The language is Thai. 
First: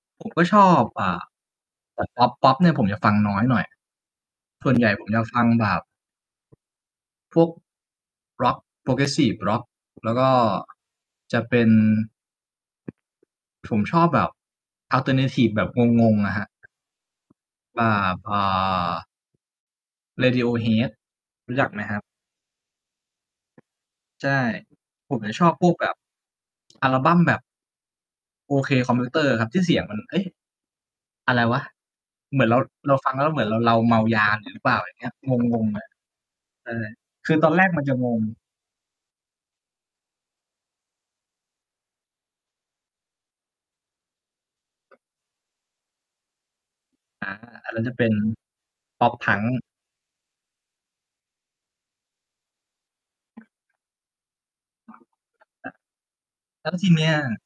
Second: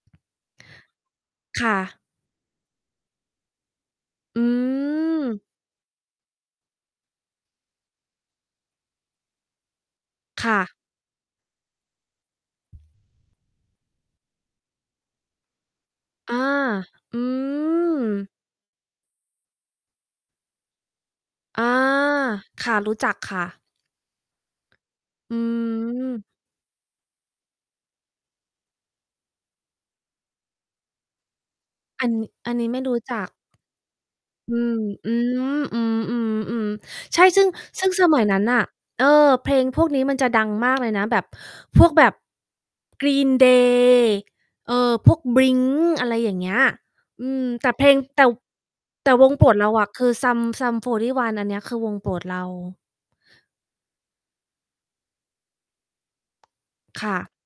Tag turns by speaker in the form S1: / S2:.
S1: ผม ก็ชอบ อ่า
S2: ค่ะ
S1: แต่ พ็อป ๆ เนี่ยผมจะฟังน้อยหน่อย
S2: อื
S1: ส่วนใหญ่ผมอยากฟ
S2: ม
S1: ังแบบ พวกร็อก Progressive Rock แล้วก็
S2: ค่ะ
S1: จะเป็น ผมชอบแบบออลเทอร์นาทิฟแบบงง ๆ อ
S2: อา
S1: ะครับ
S2: อื
S1: อ่า
S2: ม
S1: พอ Radiohead รู้
S2: อ
S1: จ
S2: า
S1: ักไหมครับ?
S2: ค่ะ รู้จักค่ะ
S1: ใช่ ผมจะ
S2: อื
S1: ชอบพวกแบบ
S2: ม
S1: อัลบั้มแบบ โอเค คอมพิวเตอร์ครับ ที่เสียงมัน เฮ้ย อะไรวะ
S2: อัน น
S1: เหมือ
S2: อ
S1: น
S2: ั
S1: เร
S2: น
S1: า
S2: นี้ไม่
S1: เ
S2: ร
S1: ร
S2: ู
S1: า
S2: ้
S1: ฟั
S2: จ
S1: งแ
S2: ั
S1: ล
S2: ก
S1: ้วเหมือนเรา เราเมายา
S2: อ
S1: หร
S2: ื
S1: ือ เปล่
S2: ม
S1: า อย่างเงี้
S2: อื
S1: ย ง
S2: ม
S1: ง
S2: อื
S1: ๆ อะ ใช
S2: ม
S1: ่
S2: ๆ ๆ ใช่
S1: คือ
S2: ซึ่
S1: ต
S2: ง
S1: อนแรกมั
S2: ซ
S1: น
S2: ึ่
S1: จ
S2: ง
S1: ะ
S2: ส
S1: ง
S2: ม
S1: ง
S2: ัยนั้นน่ะ เออ เพลงพวกนี้มันจะดังมากเลยนะ แบบพวก แบบ Green day เออ พวก Blink อะไรอย่างเงี้ย อื
S1: อา
S2: ม แต
S1: อ
S2: ่
S1: ันน
S2: เ
S1: ั้
S2: พ
S1: น
S2: ล
S1: จะ
S2: ง
S1: เป็น
S2: แต่ แต่
S1: pop
S2: วงโป
S1: punk
S2: รด เราอะ คือ Sum Sum 41 อันเนี้ย คือวงโปรดเรา
S1: แล้วทีเน
S2: ค
S1: ี้
S2: ่
S1: ย
S2: ะ